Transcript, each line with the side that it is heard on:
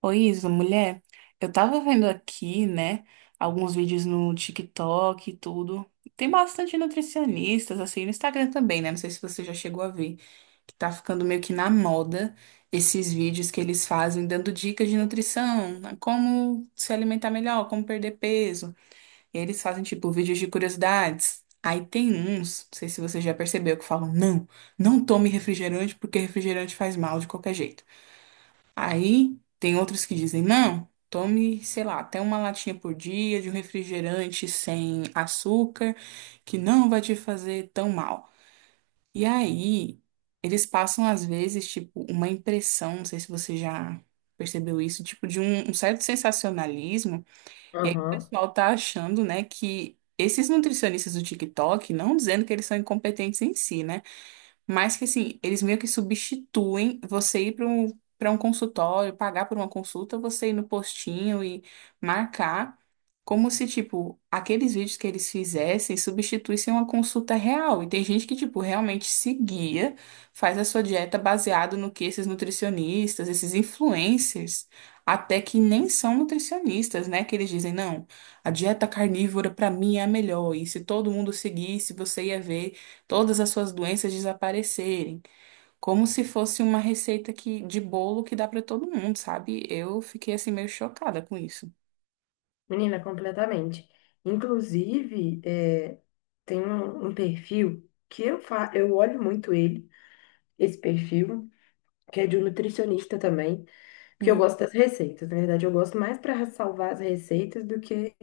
right: Oi, Isa, mulher, eu tava vendo aqui, né, alguns vídeos no TikTok e tudo. Tem bastante nutricionistas, assim, no Instagram também, né? Não sei se você já chegou a ver, que tá ficando meio que na moda esses vídeos que eles fazem dando dicas de nutrição, né, como se alimentar melhor, como perder peso. E aí eles fazem, tipo, vídeos de curiosidades. Aí tem uns, não sei se você já percebeu, que falam, não, não tome refrigerante porque refrigerante faz mal de qualquer jeito. Aí tem outros que dizem, não, tome, sei lá, até uma latinha por dia de um refrigerante sem açúcar, que não vai te fazer tão mal. E aí, eles passam, às vezes, tipo, uma impressão, não sei se você já percebeu isso, tipo, de um certo sensacionalismo. E aí o
left: Aham.
right: pessoal tá achando, né, que esses nutricionistas do TikTok, não dizendo que eles são incompetentes em si, né? Mas que assim, eles meio que substituem você ir para um consultório, pagar por uma consulta, você ir no postinho e marcar, como se, tipo, aqueles vídeos que eles fizessem substituíssem uma consulta real. E tem gente que, tipo, realmente se guia, faz a sua dieta baseado no que esses nutricionistas, esses influencers, até que nem são nutricionistas, né? Que eles dizem, não, a dieta carnívora para mim é a melhor, e se todo mundo seguisse, você ia ver todas as suas doenças desaparecerem, como se fosse uma receita que, de bolo que dá para todo mundo, sabe? Eu fiquei assim meio chocada com isso.
left: Menina, completamente. Inclusive, tem um perfil que eu olho muito ele, esse perfil, que é de um nutricionista também, porque eu
right: Hum,
left: gosto das receitas. Na verdade, eu gosto mais para salvar as receitas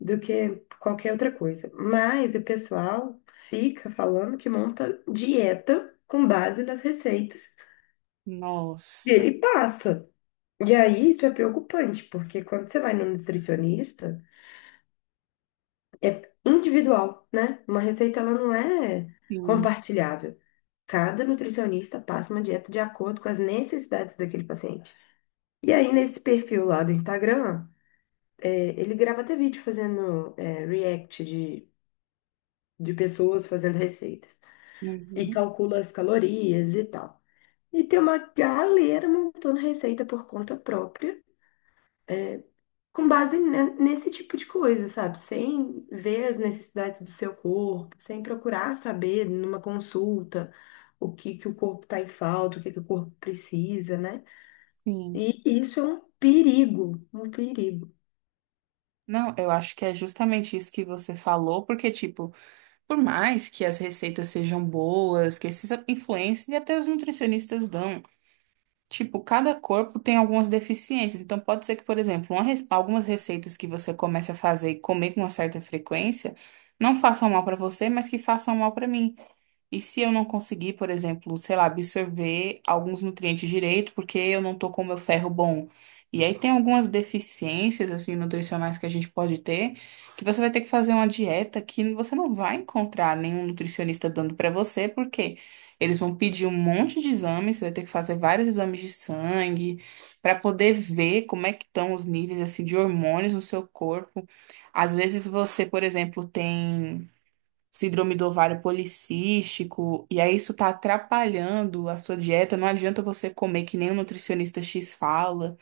left: do que qualquer outra coisa. Mas o pessoal fica falando que monta dieta com base nas receitas e
right: nossa,
left: ele passa. E aí, isso é preocupante, porque quando você vai no nutricionista. É individual, né? Uma receita ela não é
right: sim,
left: compartilhável. Cada nutricionista passa uma dieta de acordo com as necessidades daquele paciente. E aí, nesse perfil lá do Instagram, ele grava até vídeo fazendo react de pessoas fazendo receitas. E
right: uhum,
left: calcula as calorias e tal. E tem uma galera montando receita por conta própria com base nesse tipo de coisa, sabe? Sem ver as necessidades do seu corpo, sem procurar saber numa consulta o que que o corpo tá em falta, o que que o corpo precisa, né?
right: sim.
left: E isso é um perigo, um perigo.
right: Não, eu acho que é justamente isso que você falou, porque, tipo, por mais que as receitas sejam boas, que esses influencers e até os nutricionistas dão. Tipo, cada corpo tem algumas deficiências. Então, pode ser que, por exemplo, algumas receitas que você comece a fazer e comer com uma certa frequência não façam mal para você, mas que façam mal para mim. E se eu não conseguir, por exemplo, sei lá, absorver alguns nutrientes direito, porque eu não tô com o meu ferro bom. E aí tem algumas deficiências, assim, nutricionais que a gente pode ter, que você vai ter que fazer uma dieta que você não vai encontrar nenhum nutricionista dando pra você, porque eles vão pedir um monte de exames, você vai ter que fazer vários exames de sangue, pra poder ver como é que estão os níveis, assim, de hormônios no seu corpo. Às vezes você, por exemplo, tem síndrome do ovário policístico, e aí isso tá atrapalhando a sua dieta, não adianta você comer que nem o nutricionista X fala.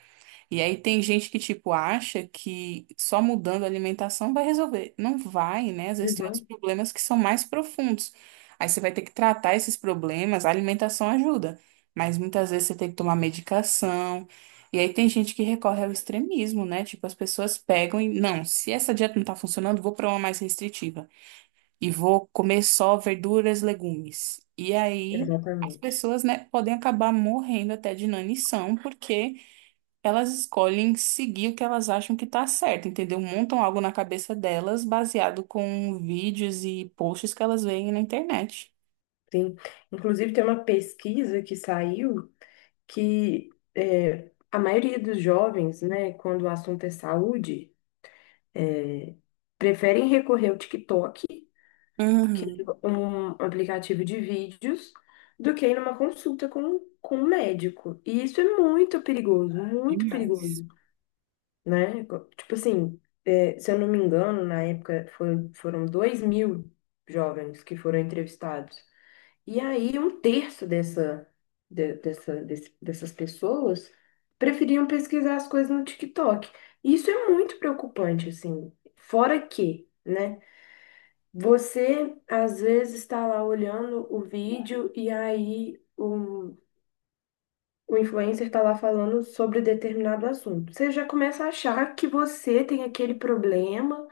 right: E aí tem gente que, tipo, acha que só mudando a alimentação vai resolver. Não vai, né? Às vezes tem outros
left: Uhum,
right: problemas que são mais profundos. Aí você vai ter que tratar esses problemas, a alimentação ajuda, mas muitas vezes você tem que tomar medicação. E aí tem gente que recorre ao extremismo, né? Tipo, as pessoas pegam e, não, se essa dieta não tá funcionando, vou pra uma mais restritiva e vou comer só verduras, legumes. E aí as
left: exatamente.
right: pessoas, né, podem acabar morrendo até de inanição porque elas escolhem seguir o que elas acham que tá certo, entendeu? Montam algo na cabeça delas baseado com vídeos e posts que elas veem na internet.
left: Sim. Inclusive, tem uma pesquisa que saiu que a maioria dos jovens, né, quando o assunto é saúde, preferem recorrer ao TikTok, que
right: Uhum,
left: um aplicativo de vídeos, do que ir numa consulta com um médico. E isso é muito
right: demais.
left: perigoso, né? Tipo assim, se eu não me engano, na época foram 2000 jovens que foram entrevistados. E aí, um terço dessas pessoas preferiam pesquisar as coisas no TikTok. Isso é muito preocupante, assim. Fora que, né? Você às vezes está lá olhando o vídeo e aí o influencer está lá falando sobre determinado assunto. Você já começa a achar que você tem aquele problema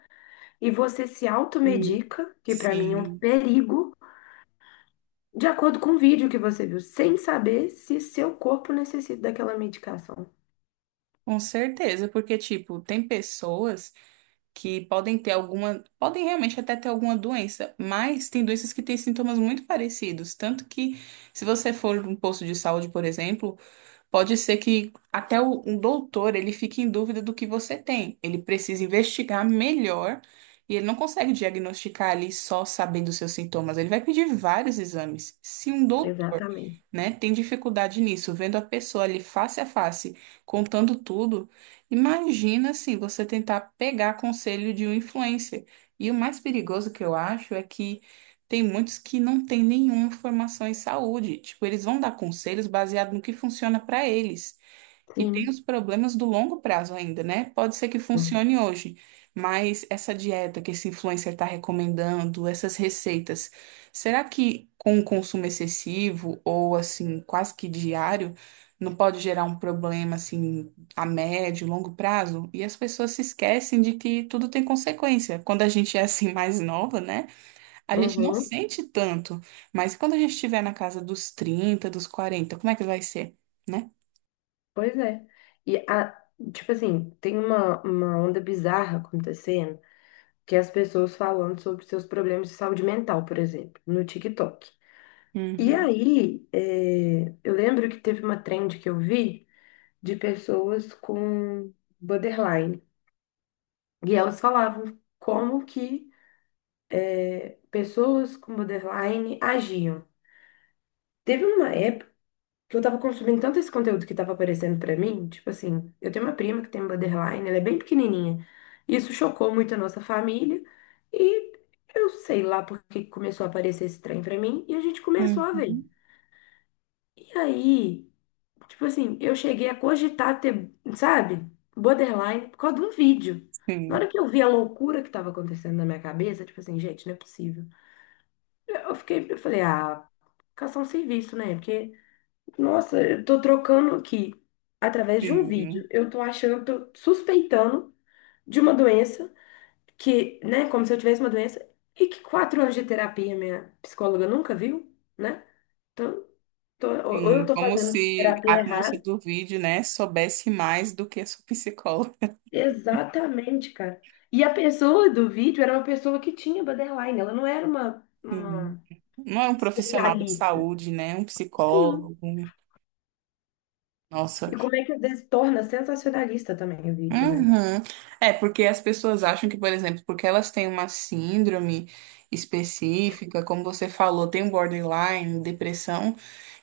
left: e você se
right: Hum.
left: automedica, que para mim é um
right: Sim,
left: perigo, de acordo com o vídeo que você viu, sem saber se seu corpo necessita daquela medicação.
right: com certeza, porque, tipo, tem pessoas. Que podem ter alguma, podem realmente até ter alguma doença, mas tem doenças que têm sintomas muito parecidos, tanto que se você for num posto de saúde, por exemplo, pode ser que até o, um doutor ele fique em dúvida do que você tem. Ele precisa investigar melhor e ele não consegue diagnosticar ali só sabendo os seus sintomas. Ele vai pedir vários exames. Se um
left: Exatamente.
right: né, tem dificuldade nisso, vendo a pessoa ali face a face, contando tudo, imagina assim, você tentar pegar conselho de um influencer. E o mais perigoso que eu acho é que tem muitos que não têm nenhuma formação em saúde, tipo, eles vão dar conselhos baseado no que funciona para eles. E tem
left: Sim.
right: os problemas do longo prazo ainda, né? Pode ser que funcione hoje, mas essa dieta que esse influencer está recomendando, essas receitas, será que com o consumo excessivo ou assim, quase que diário, não pode gerar um problema assim a médio, longo prazo? E as pessoas se esquecem de que tudo tem consequência. Quando a gente é assim mais nova, né? A gente não
left: Uhum.
right: sente tanto, mas quando a gente estiver na casa dos 30, dos 40, como é que vai ser, né?
left: Pois é. E a- tipo assim, tem uma onda bizarra acontecendo que as pessoas falando sobre seus problemas de saúde mental, por exemplo, no TikTok. E
right: Uhum.
left: aí, eu lembro que teve uma trend que eu vi de pessoas com borderline. E elas falavam como que pessoas com borderline agiam. Teve uma que eu tava consumindo tanto esse conteúdo que tava aparecendo pra mim, tipo assim, eu tenho uma prima que tem um borderline, ela é bem pequenininha. Isso chocou muito a nossa família e eu sei lá porque começou a aparecer esse trem pra mim e a gente começou a ver.
right: Uhum.
left: E aí, tipo assim, eu cheguei a cogitar ter, sabe, borderline por causa de um vídeo. Na
right: Sim,
left: hora que eu vi a loucura que tava acontecendo na minha cabeça, tipo assim, gente, não é possível. Eu fiquei, eu falei, ah, caçar um serviço, né? Porque nossa, eu tô trocando aqui através de um vídeo.
right: sim,
left: Eu tô achando, tô suspeitando de uma doença que, né, como se eu tivesse uma doença e que 4 anos de terapia minha psicóloga nunca viu, né? Então, ou eu
right: sim.
left: tô
right: Como
left: fazendo
right: se
left: terapia
right: a moça
left: errada.
right: do vídeo, né, soubesse mais do que a sua psicóloga.
left: Exatamente, cara. E a pessoa do vídeo era uma pessoa que tinha borderline, ela não era
right: Sim.
left: uma
right: Não é um profissional da
left: especialista.
right: saúde, né? Um
left: Sim.
right: psicólogo. Nossa.
left: E como é que às vezes torna sensacionalista também o vídeo, né?
right: Uhum. É, porque as pessoas acham que, por exemplo, porque elas têm uma síndrome específica, como você falou, tem um borderline, depressão.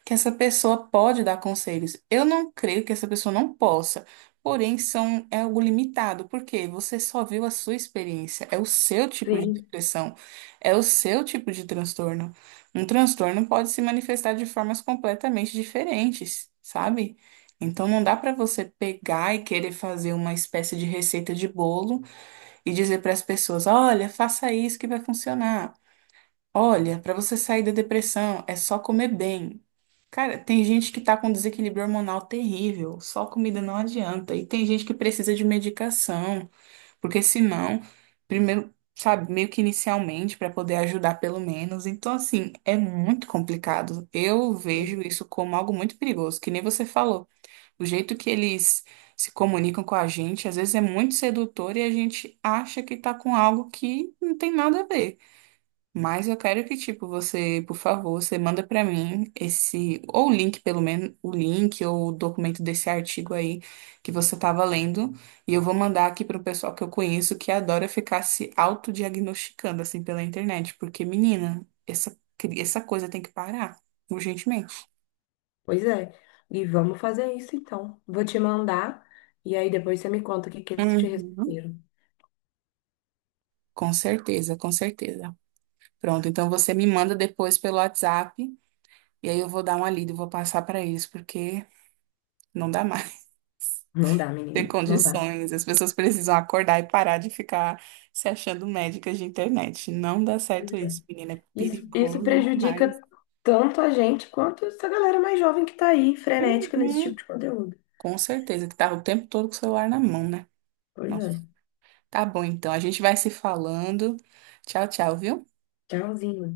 right: Que essa pessoa pode dar conselhos. Eu não creio que essa pessoa não possa, porém são, é algo limitado, porque você só viu a sua experiência, é o seu tipo de
left: Sim.
right: depressão, é o seu tipo de transtorno. Um transtorno pode se manifestar de formas completamente diferentes, sabe? Então não dá para você pegar e querer fazer uma espécie de receita de bolo e dizer para as pessoas, olha, faça isso que vai funcionar. Olha, para você sair da depressão é só comer bem. Cara, tem gente que tá com desequilíbrio hormonal terrível, só comida não adianta. E tem gente que precisa de medicação, porque senão, primeiro, sabe, meio que inicialmente, para poder ajudar pelo menos. Então, assim, é muito complicado. Eu vejo isso como algo muito perigoso, que nem você falou. O jeito que eles se comunicam com a gente, às vezes é muito sedutor e a gente acha que tá com algo que não tem nada a ver. Mas eu quero que, tipo, você, por favor, você manda pra mim ou o link, pelo menos, o link ou o documento desse artigo aí que você tava lendo, e eu vou mandar aqui pro pessoal que eu conheço que adora ficar se autodiagnosticando, assim, pela internet, porque, menina, essa coisa tem que parar, urgentemente.
left: Pois é. E vamos fazer isso então. Vou te mandar e aí depois você me conta o que que eles te
right: Uhum.
left: responderam.
right: Com certeza, com certeza. Pronto, então você me manda depois pelo WhatsApp, e aí eu vou dar uma lida e vou passar pra eles, porque não dá mais.
left: Não dá,
right: ter
left: menina. Não dá.
right: condições. As pessoas precisam acordar e parar de ficar se achando médicas de internet. Não dá certo
left: Pois é.
right: isso, menina. É
left: Isso
right: perigoso
left: prejudica
right: demais.
left: tanto a gente quanto essa galera mais jovem que tá aí, frenética nesse tipo
right: Uhum.
left: de conteúdo.
right: Com certeza que tava o tempo todo com o celular na mão, né?
left: Pois
right: Nossa.
left: é.
right: Tá bom, então. A gente vai se falando. Tchau, tchau, viu?
left: Tchauzinho.